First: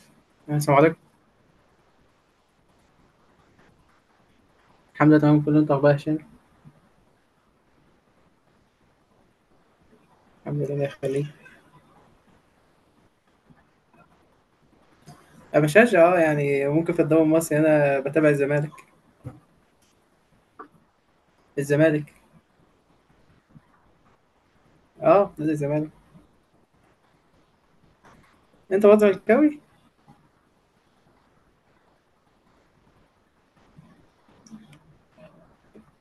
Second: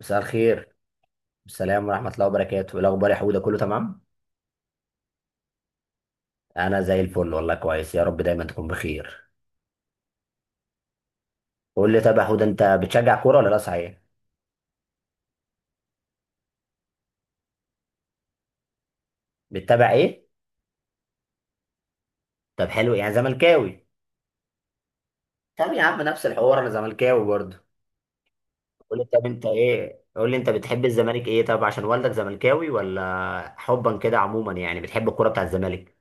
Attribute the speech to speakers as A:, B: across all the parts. A: مساء الخير.
B: السلام عليكم.
A: السلام ورحمة الله وبركاته، إيه الأخبار يا حودة، كله تمام؟
B: الحمد لله، تمام كله. انت، اخبار يا هشام؟
A: أنا زي الفل والله، كويس يا رب دايما تكون بخير.
B: الحمد لله، الله يخليك.
A: قول لي طب يا حودة، أنت بتشجع كورة ولا لا صحيح؟
B: انا بشجع، يعني ممكن، في الدوري المصري انا بتابع الزمالك
A: بتتابع إيه؟
B: الزمالك
A: طب حلو، يعني زملكاوي.
B: اه، نادي
A: طب يا
B: الزمالك.
A: عم نفس الحوار، أنا زملكاوي برضه.
B: انت
A: قول
B: برضه
A: لي طب أنت
B: زملكاوي.
A: إيه؟ قول لي أنت بتحب الزمالك إيه، طب عشان والدك زملكاوي ولا حبا كده، عموما يعني بتحب الكورة بتاع الزمالك؟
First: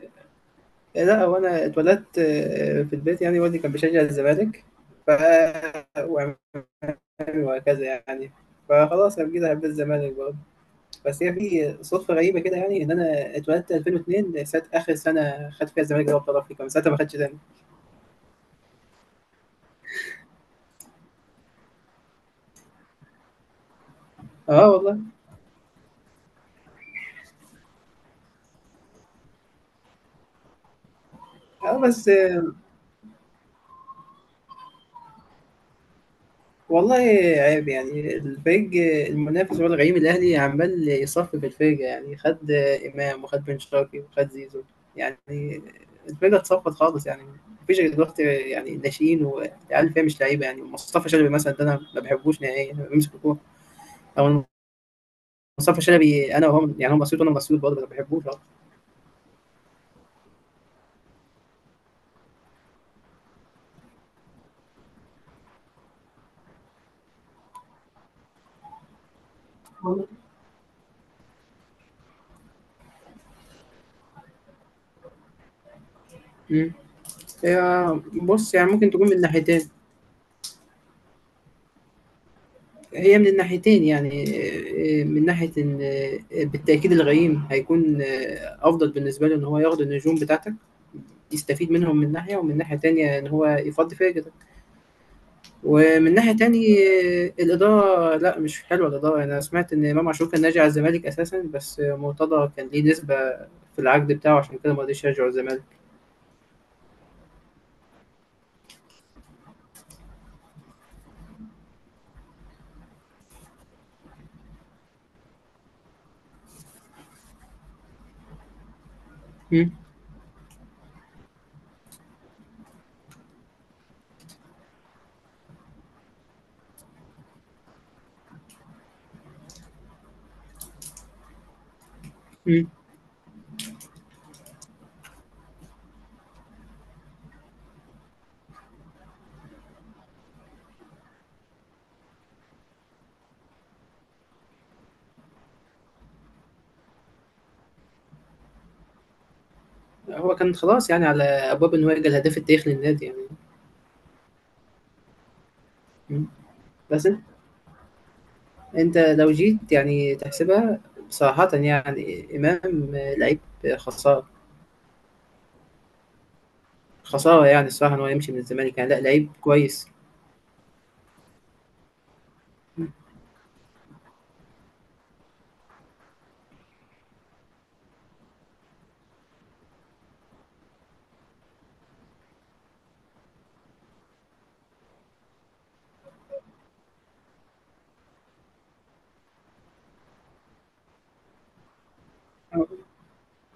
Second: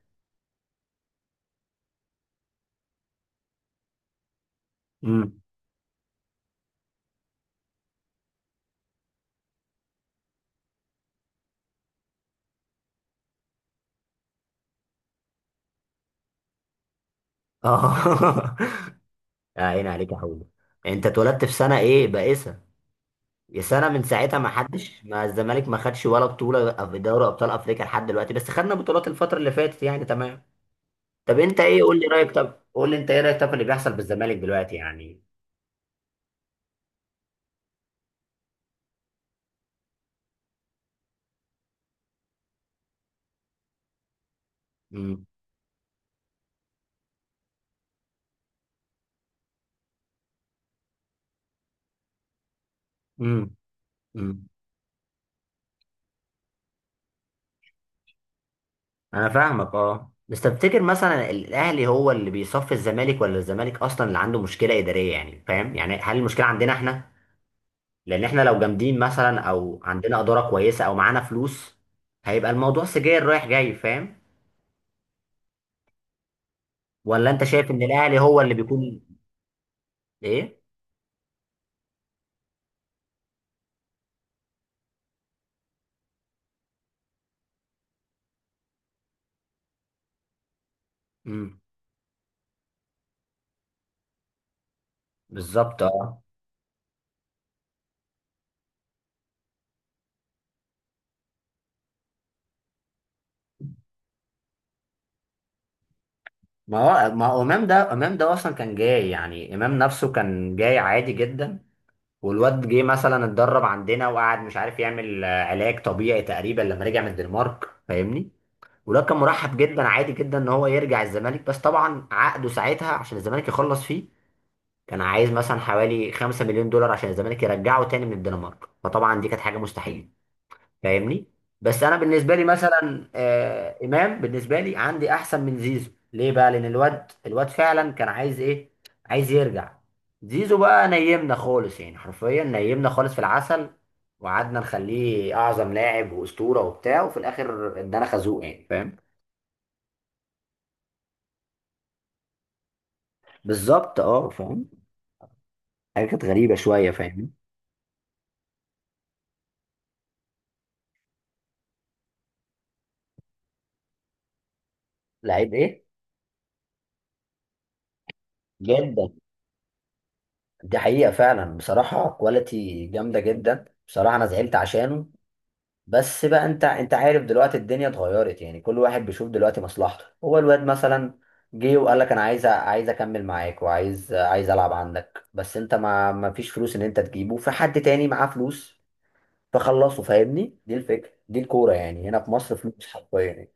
B: إيه، لا، هو انا اتولدت، في البيت، يعني والدي كان بيشجع الزمالك. ف
A: امم
B: وعمامي، وهكذا يعني. فخلاص، انا كده حبيت الزمالك برضه. بس هي في صدفه غريبه كده، يعني ان انا اتولدت 2002، ساعه اخر سنه خدت فيها الزمالك دوري ابطال افريقيا. من ساعتها ما خدتش تاني.
A: آه. عين عليك يا حودة. أنت اتولدت في سنة إيه بائسة، يا سنة من ساعتها ما
B: اه والله.
A: حدش، ما الزمالك ما خدش ولا بطولة في دوري أبطال أفريقيا لحد دلوقتي، بس خدنا بطولات الفترة اللي فاتت يعني، تمام. طب أنت
B: اه،
A: إيه، قول لي
B: بس
A: رأيك، طب قول لي أنت إيه رأيك طب في اللي بيحصل بالزمالك دلوقتي يعني.
B: والله، عيب يعني. الفريق المنافس هو الغريم الأهلي، عمال يصفي في الفرقة. يعني خد إمام، وخد بن شرقي، وخد زيزو. يعني
A: امم
B: الفرقة اتصفت خالص يعني. مفيش غير دلوقتي يعني ناشئين والعيال، فيها مش لعيبة. يعني مصطفى شلبي مثلا ده أنا ما بحبوش نهائيا، بيمسك الكورة.
A: امم
B: أو
A: امم
B: مصطفى شلبي، أنا وهو يعني هو مسيوط وأنا مسيوط برضه، ما بحبوش
A: أنا فاهمك، أه بس تفتكر مثلا الأهلي هو اللي بيصفي الزمالك ولا الزمالك أصلا اللي عنده مشكلة إدارية؟ يعني فاهم، يعني هل المشكلة عندنا إحنا؟ لأن إحنا لو جامدين مثلا أو
B: خالص.
A: عندنا إدارة كويسة أو معانا فلوس، هيبقى الموضوع سجاير رايح جاي، فاهم؟
B: مم.
A: ولا انت شايف ان
B: هي
A: الاهلي هو اللي
B: بص يعني، ممكن
A: بيكون؟
B: تكون من ناحيتين.
A: ايه.
B: هي من الناحيتين يعني، من ناحية إن، بالتأكيد الغيم هيكون أفضل بالنسبة له، إن هو ياخد النجوم بتاعتك،
A: امم.
B: يستفيد منهم، من ناحية. ومن ناحية تانية، إن هو يفضي فاجتك.
A: بالظبط،
B: ومن
A: اه.
B: ناحية تانية، الإدارة، لا، مش حلوة الإدارة. أنا سمعت إن إمام عاشور كان ناجي على الزمالك أساسا، بس مرتضى كان ليه نسبة في العقد بتاعه، عشان كده ما رضيش يرجع الزمالك.
A: ما ما هو امام ده اصلا كان جاي، يعني امام نفسه كان جاي عادي جدا. والواد جه مثلا اتدرب عندنا وقعد مش عارف يعمل علاج طبيعي تقريبا، لما رجع من الدنمارك فاهمني. والواد كان مرحب
B: مم.
A: جدا عادي جدا ان هو يرجع الزمالك، بس طبعا عقده ساعتها عشان الزمالك يخلص فيه، كان عايز مثلا حوالي 5 مليون دولار عشان الزمالك يرجعه تاني من الدنمارك، فطبعا دي كانت حاجة مستحيلة، فاهمني. بس انا بالنسبه لي
B: مم.
A: مثلا امام بالنسبه لي عندي احسن من زيزو. ليه بقى؟ لان الواد فعلا كان عايز ايه، عايز يرجع. زيزو بقى نيمنا خالص، يعني حرفيا نيمنا خالص في العسل، وقعدنا نخليه اعظم لاعب واسطوره وبتاع، وفي الاخر ادانا خازوق يعني فاهم.
B: هو كان خلاص يعني، على أبواب إن هو يجي الهداف التاريخي للنادي يعني.
A: بالظبط، اه فاهم. حاجه كانت
B: مم.
A: غريبه شويه
B: بس
A: فاهم.
B: انت لو جيت يعني تحسبها، صراحة يعني، امام لعيب. خسارة.
A: لعيب ايه؟
B: خسارة يعني، الصراحة ان هو يمشي من الزمالك، يعني لا،
A: جدا.
B: لعيب كويس.
A: دي حقيقه فعلا بصراحه، كواليتي جامده جدا بصراحه، انا زعلت عشانه. بس بقى انت عارف دلوقتي الدنيا اتغيرت، يعني كل واحد بيشوف دلوقتي مصلحته. هو الواد مثلا جه وقال لك انا عايز عايز اكمل معاك، وعايز العب عندك، بس انت ما فيش فلوس ان انت تجيبه، في حد تاني معاه فلوس فخلصه، فاهمني. دي الفكره، دي الكوره يعني هنا في مصر فلوس حرفيا يعني.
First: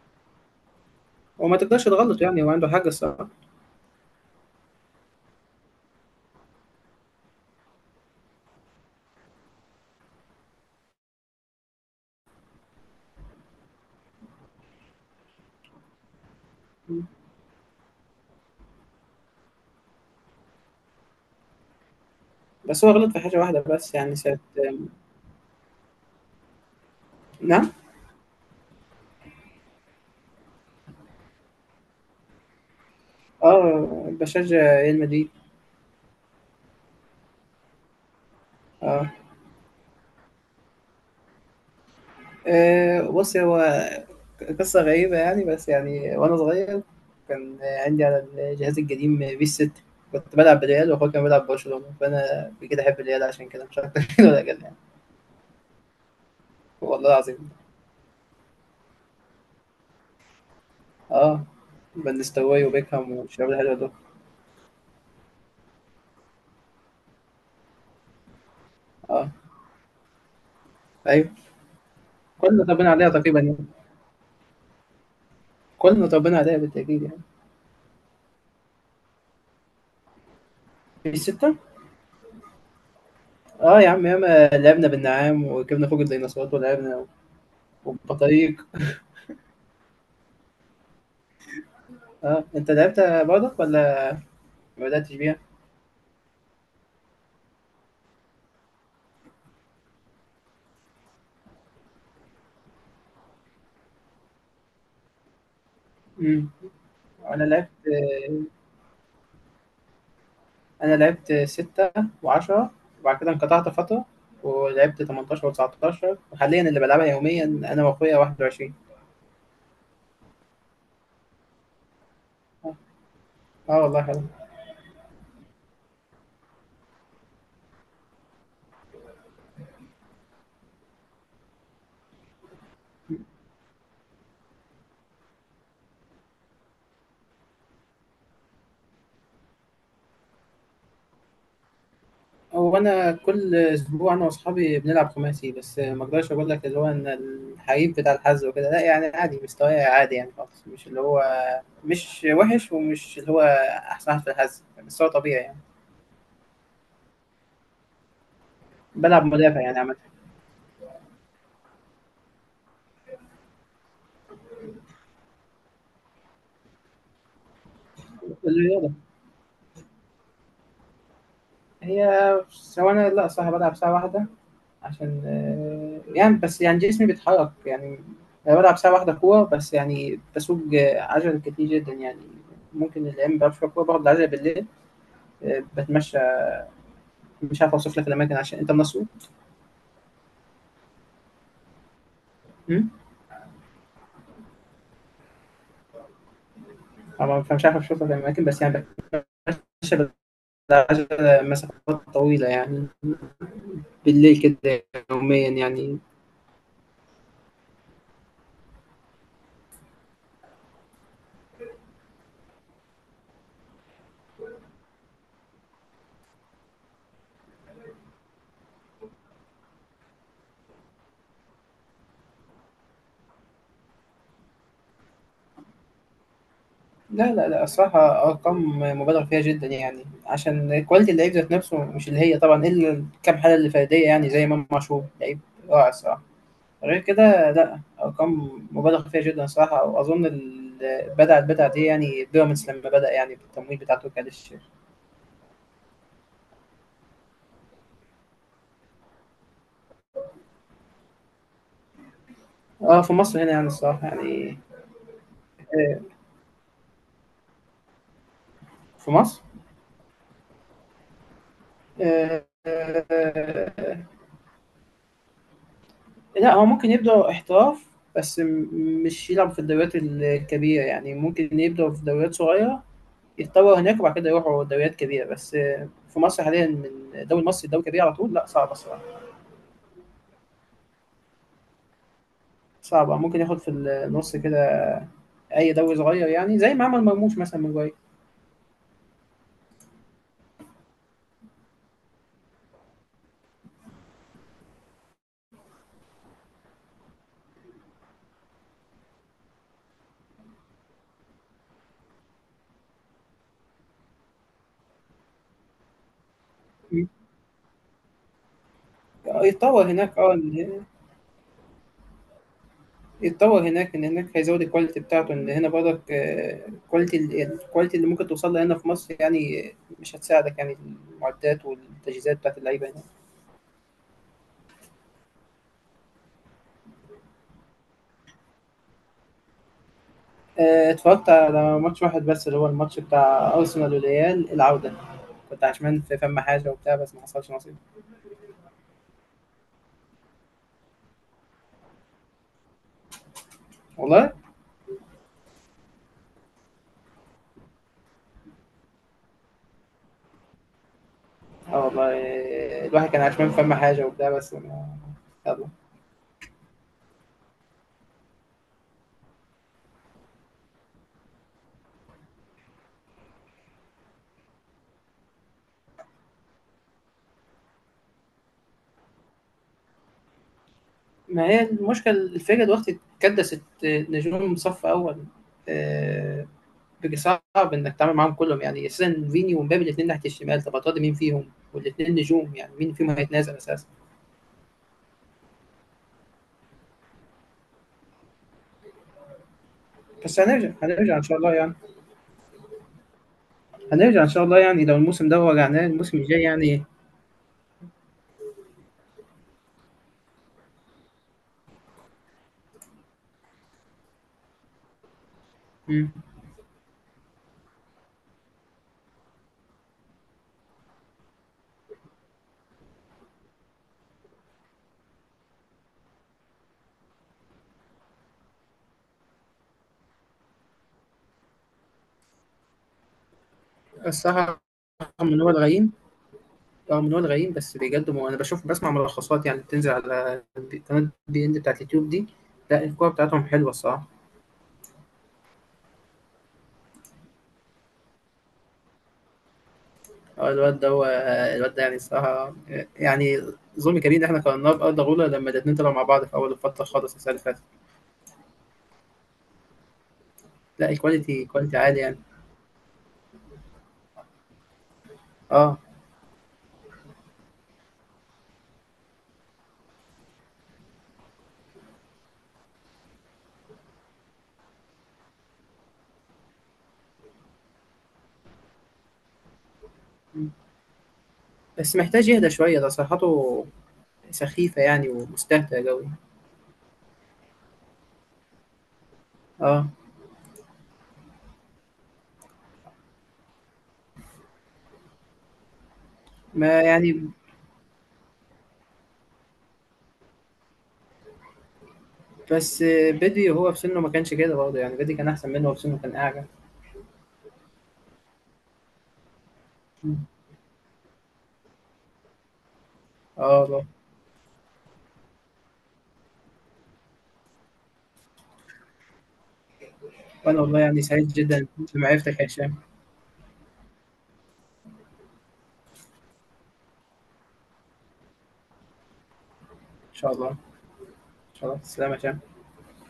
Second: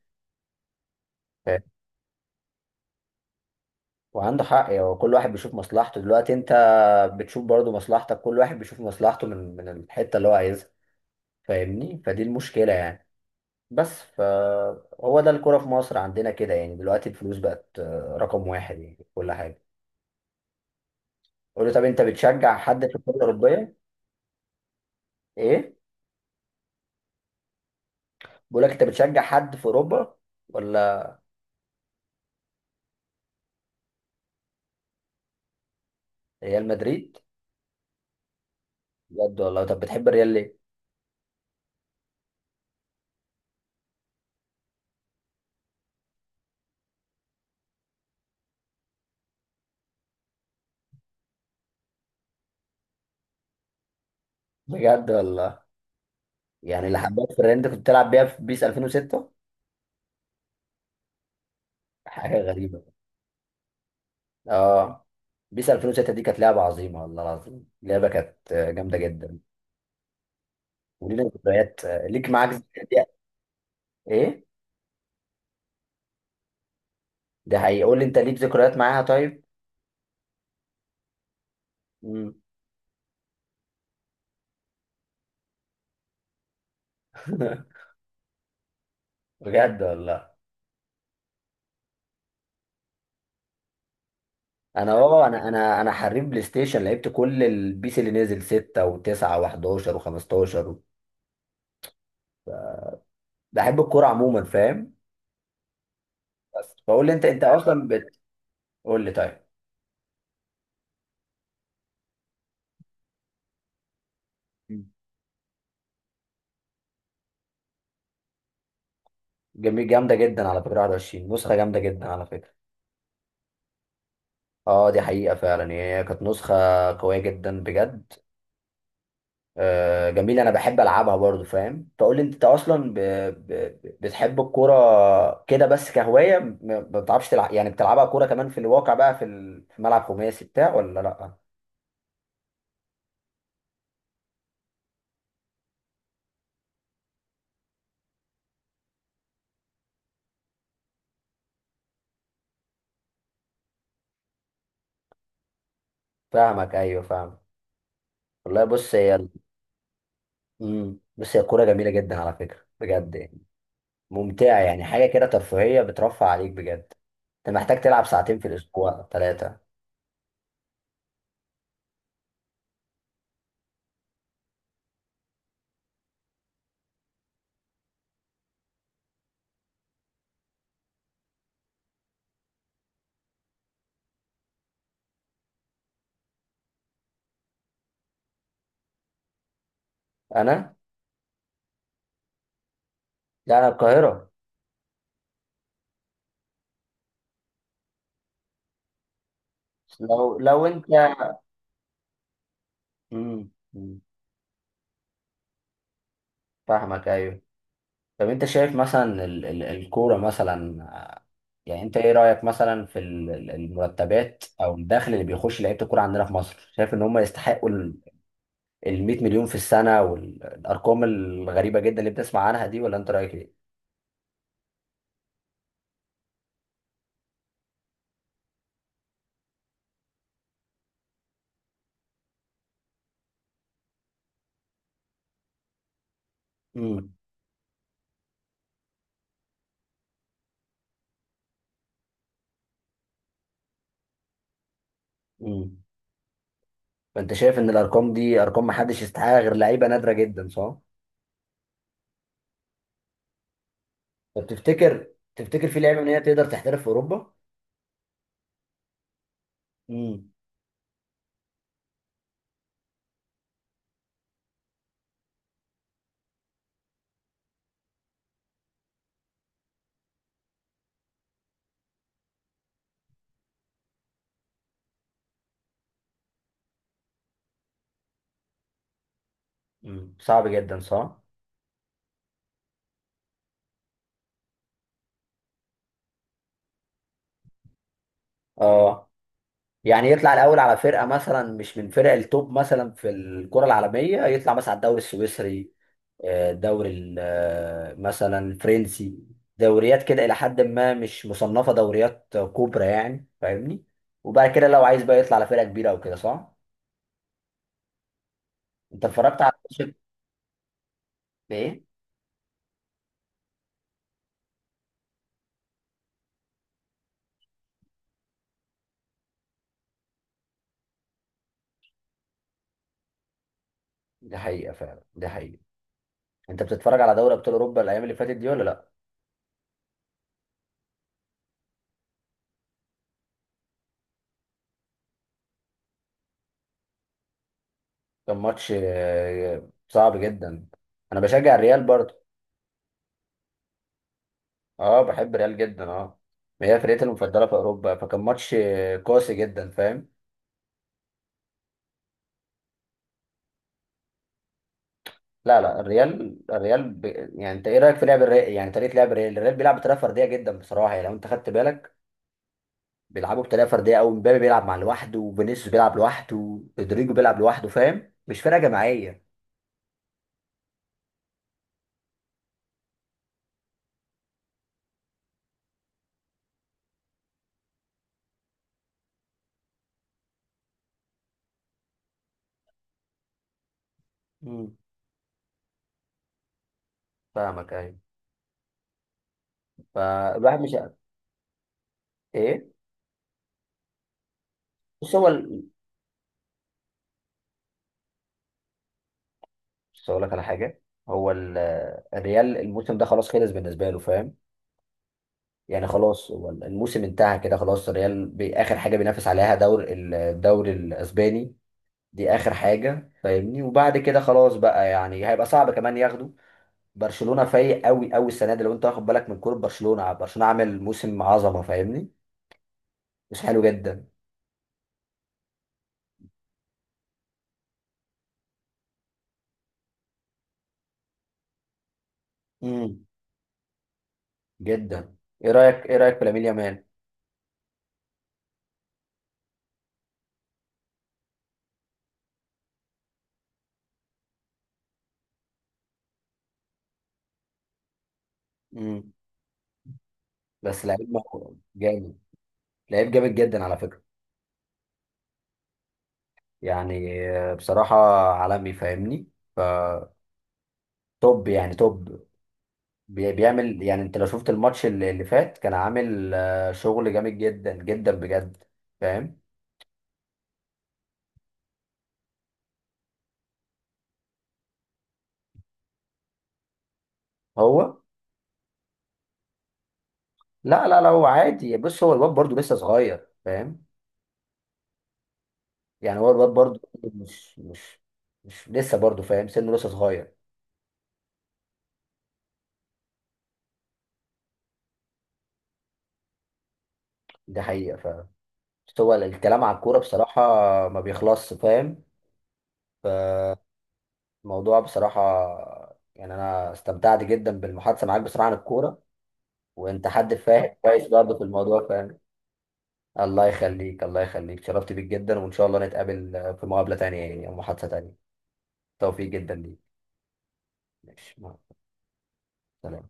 B: وما
A: فاهم؟
B: تقدرش تغلط، يعني هو عنده حاجة الصراحة.
A: وعنده حق يعني كل واحد بيشوف مصلحته دلوقتي. انت بتشوف برضو مصلحتك، كل واحد بيشوف مصلحته من الحته اللي هو عايزها، فاهمني. فدي المشكله يعني. بس فهو ده الكرة في مصر عندنا كده يعني، دلوقتي الفلوس بقت رقم واحد يعني في كل حاجة. قول لي طب انت بتشجع حد
B: بس هو
A: في
B: غلط
A: الكرة
B: في حاجة واحدة
A: الأوروبية؟
B: بس، يعني ساعة.
A: ايه؟
B: نعم.
A: بقول لك انت بتشجع حد في أوروبا ولا؟
B: اه، بشجع ريال مدريد.
A: ريال مدريد؟
B: اه.
A: بجد والله، طب بتحب الريال ليه؟
B: بص هو، قصة غريبة يعني، بس يعني وانا صغير، كان عندي على الجهاز القديم بيس 6. كنت بلعب بالريال، واخويا كان بيلعب برشلونة، فانا كده احب الريال عشان كده، مش اكتر. كده ولا كده.
A: بجد والله، يعني اللي
B: والله
A: حبيت في
B: العظيم.
A: الريال انت كنت بتلعب بيها في بيس 2006؟
B: اه. فان
A: حاجة
B: نيستلروي
A: غريبة،
B: وبيكهام والشباب الحلوة دول.
A: اه. بيس 2006 دي كانت لعبة عظيمة، والله العظيم لعبة كانت جامدة
B: اه،
A: جدا. ولينا
B: ايوه.
A: ذكريات، ليك معاك
B: كلنا طبقنا عليها
A: ذكريات.
B: تقريبا يعني.
A: ايه؟
B: كلنا طبقنا عليها بالتأكيد يعني.
A: ده حقيقي، قول لي انت ليك ذكريات معاها طيب؟
B: في 6. اه يا عم، ياما لعبنا بالنعام، وجبنا فوق الديناصورات، ولعبنا، وبطريق.
A: بجد والله.
B: اه، انت لعبت برضك، ولا ما
A: انا
B: بدأتش
A: اه
B: بيها؟
A: انا انا انا حريف بلاي ستيشن، لعبت كل البيس اللي نزل 6 و9 و11 و15 و... بحب الكوره عموما، فاهم.
B: امم.
A: بس بقول لي انت
B: انا لعبت
A: اصلا بتقول لي طيب
B: انا لعبت 6 وعشرة، وبعد كده انقطعت فترة، ولعبت 18 و19، وحاليا اللي بلعبها يوميا انا واخويا 21.
A: جميل، جامده جدا على فكره 21، نسخه جامده جدا على فكره.
B: اه. آه والله، حلو.
A: اه دي حقيقه فعلا يعني، هي كانت نسخه قويه جدا بجد. جميل، انا بحب العبها برضو فاهم. فقول لي انت اصلا بتحب الكوره كده بس كهوايه، ما بتعرفش تلعب؟ يعني بتلعبها كوره كمان في الواقع بقى في في ملعب خماسي بتاع ولا لا؟
B: هو انا كل اسبوع، انا واصحابي بنلعب خماسي. بس ما اقدرش اقول لك اللي هو، ان الحقيقي بتاع الحظ وكده، لا يعني. عادي، مستواي عادي يعني خالص، مش اللي هو مش وحش، ومش اللي هو احسن واحد في الحظ، بس هو طبيعي يعني.
A: فاهمك، ايوه فاهم. والله بص هي
B: بلعب مدافع يعني عامة.
A: بص هي الكوره جميله جدا على فكره بجد يعني، ممتعه يعني، حاجه كده ترفيهيه بترفع عليك بجد. انت محتاج تلعب ساعتين في
B: الرياضة،
A: الاسبوع، ثلاثه.
B: هي سواء، انا لا، صح، بلعب ساعة واحدة، عشان يعني، بس يعني جسمي بيتحرك يعني. انا بلعب ساعة واحدة كورة بس، يعني بسوق عجل كتير جدا يعني. ممكن الايام ما بلعبش كورة، باخد العجلة بالليل، بتمشى. مش عارف اوصف لك الاماكن، عشان انت من اسيوط.
A: انا
B: أمم؟
A: لا، انا القاهره.
B: طبعاً، فمش عارف اوصف لك الاماكن، بس يعني بتمشى
A: لو انت.
B: بالعجله مسافات طويله يعني،
A: مم. مم.
B: بالليل كده، يوميا يعني.
A: فاهمك ايوه. طب انت شايف مثلا الكورة مثلا يعني انت ايه رأيك مثلا في المرتبات او الدخل اللي بيخش لعيبة الكورة عندنا في مصر، شايف ان هم يستحقوا ال 100 مليون في السنة والارقام الغريبة جدا اللي بتسمع عنها دي، ولا انت رأيك ايه؟
B: لا، لا، لا، الصراحة أرقام مبالغ فيها جدا، يعني عشان كواليتي اللعيب ذات نفسه مش اللي هي، طبعا إلا الكام حالة اللي فردية، يعني زي إمام عاشور، لعيب رائع الصراحة. غير
A: امم.
B: كده، لا، أرقام مبالغ فيها جدا الصراحة. وأظن بدأت دي يعني، بيراميدز لما بدأ يعني بالتمويل بتاع تركي آل الشيخ.
A: امم. فانت شايف ان الارقام دي ارقام محدش يستحقها غير لعيبة نادرة جدا، صح؟
B: اه، في مصر هنا يعني، الصراحة
A: طب
B: يعني،
A: تفتكر، تفتكر في
B: آه،
A: لعيبة ان هي تقدر تحترف في اوروبا؟
B: في مصر،
A: امم.
B: آه، آه، لا، هو ممكن يبدأ احتراف، بس مش يلعب في الدوريات الكبيرة. يعني ممكن يبدأ في دوريات صغيرة، يتطور هناك، وبعد كده يروحوا دوريات كبيرة. بس في مصر حاليا، من دوري مصر لدوري كبير على طول، لا، صعبة الصراحة.
A: امم. صعب جدا، صح.
B: صعبة، ممكن ياخد في النص كده، أي دوري صغير يعني، زي ما عمل مرموش مثلا من جواي.
A: اه يعني يطلع الاول على فرقه مثلا مش من فرق التوب مثلا في الكره العالميه، يطلع مثلا على الدوري السويسري، الدوري مثلا الفرنسي. دوريات كده الى حد ما مش مصنفه دوريات كبرى يعني، فاهمني. وبعد كده لو عايز بقى يطلع على فرقه كبيره او كده، صح. انت اتفرجت على
B: يتطور
A: ماتش؟
B: هناك، اه.
A: ايه.
B: يتطور هناك، ان هناك هيزود الكواليتي بتاعته. ان هنا برضك، الكواليتي اللي ممكن توصل لها هنا في مصر يعني، مش هتساعدك يعني. المعدات والتجهيزات بتاعت اللعيبه هنا.
A: دي حقيقه فعلا، دي حقيقه. انت بتتفرج على دوري ابطال اوروبا الايام اللي فاتت دي ولا لا؟
B: اتفرجت على ماتش واحد بس، اللي هو الماتش بتاع ارسنال والريال، العوده. كنت عشمان في فم حاجه وبتاع، بس ما حصلش نصيب.
A: كان ماتش صعب جدا. انا بشجع الريال برضه
B: والله.
A: اه، بحب ريال جدا اه. هي فرقتي المفضله في اوروبا، فكان ماتش قاسي جدا فاهم.
B: اه والله، الواحد كان عشمان في فم حاجه وبتاع، بس ما...
A: لا
B: يلا.
A: لا، الريال الريال يعني انت ايه رايك في لعب الريال؟ يعني طريقه لعب الريال، الريال بيلعب بطريقه فرديه جدا بصراحه. يعني لو انت خدت بالك، بيلعبوا بطريقه فرديه قوي. مبابي بيلعب مع لوحده، وفينيسيوس بيلعب لوحده، رودريجو بيلعب لوحده، فاهم، مش فرقه جماعيه.
B: ما هي المشكله، الفرقه دلوقتي اتكدست نجوم صف اول. آه، صعب انك تتعامل معاهم كلهم، يعني اساسا فيني ومبابي الاثنين ناحيه الشمال، طب هتقعد مين فيهم؟ والاثنين نجوم، يعني مين فيهم هيتنازل اساسا؟
A: امم. فاهمك ايوه.
B: بس
A: فالواحد
B: هنرجع
A: مش،
B: هنرجع ان شاء الله يعني،
A: ايه.
B: هنرجع ان شاء الله، يعني لو
A: بص هو
B: الموسم ده وجعناه، الموسم الجاي يعني.
A: بص اقول لك على حاجه. هو الريال الموسم ده خلاص خلص بالنسبه له فاهم، يعني
B: مم.
A: خلاص هو الموسم انتهى كده خلاص. الريال اخر حاجه بينافس عليها دور الدوري الاسباني، دي اخر حاجه فاهمني. وبعد كده خلاص بقى يعني هيبقى صعب كمان ياخده. برشلونه فايق قوي قوي السنه دي، لو انت واخد بالك من كوره برشلونه، برشلونه عامل موسم عظمه فاهمني، مش حلو جدا.
B: الصراحه، رغم ان هو الغيم رغم ان هو الغيم بس بيقدم، وانا بشوف، بسمع ملخصات يعني، بتنزل على قناه بي ان بتاعت اليوتيوب دي. لا،
A: امم.
B: الكوره بتاعتهم حلوه الصراحه.
A: جدا. ايه رايك، ايه رايك في لامين يامال؟
B: اه، الواد ده يعني الصراحه، يعني ظلم كبير ان احنا قارناه بارض غولة لما الاثنين طلعوا مع بعض في اول الفتره خالص، السنه اللي فاتت.
A: امم. بس
B: لأ،
A: لعيب
B: الquality quality عالي يعني،
A: جامد، لعيب جامد جدا على فكره.
B: آه،
A: يعني بصراحه عالمي فاهمني. ف توب يعني، توب. بيعمل يعني انت لو شفت الماتش اللي فات، كان عامل شغل جامد جدا جدا بجد فاهم.
B: إمم، بس محتاج يهدى شوية، تصريحاته سخيفة يعني ومستهتر أوي،
A: هو
B: آه،
A: لا لا لا، هو عادي. بص هو الواد برضه لسه صغير فاهم، يعني هو الواد برضه
B: ما يعني.
A: مش لسه برضه فاهم سنه، لسه صغير.
B: بس بدري وهو في سنّه ما كانش كده برضه، يعني بدري كان أحسن منّه وهو في سنّه، كان أعجب.
A: دي حقيقة. ف بس هو الكلام على الكورة
B: إمم،
A: بصراحة ما بيخلصش فاهم.
B: آه والله.
A: فالموضوع بصراحة يعني، أنا استمتعت جدا بالمحادثة معاك بصراحة عن الكورة، وأنت حد
B: وأنا
A: فاهم
B: والله يعني
A: كويس
B: سعيد
A: برضه في
B: جدًا
A: الموضوع فاهم.
B: بمعرفتك يا هشام.
A: الله يخليك، الله يخليك، شرفت بيك جدا. وإن شاء الله نتقابل في مقابلة تانية يعني، أو محادثة تانية. توفيق جدا ليك.
B: إن شاء الله. إن
A: ماشي، مع
B: شاء الله، تسلم يا هشام.
A: السلامة.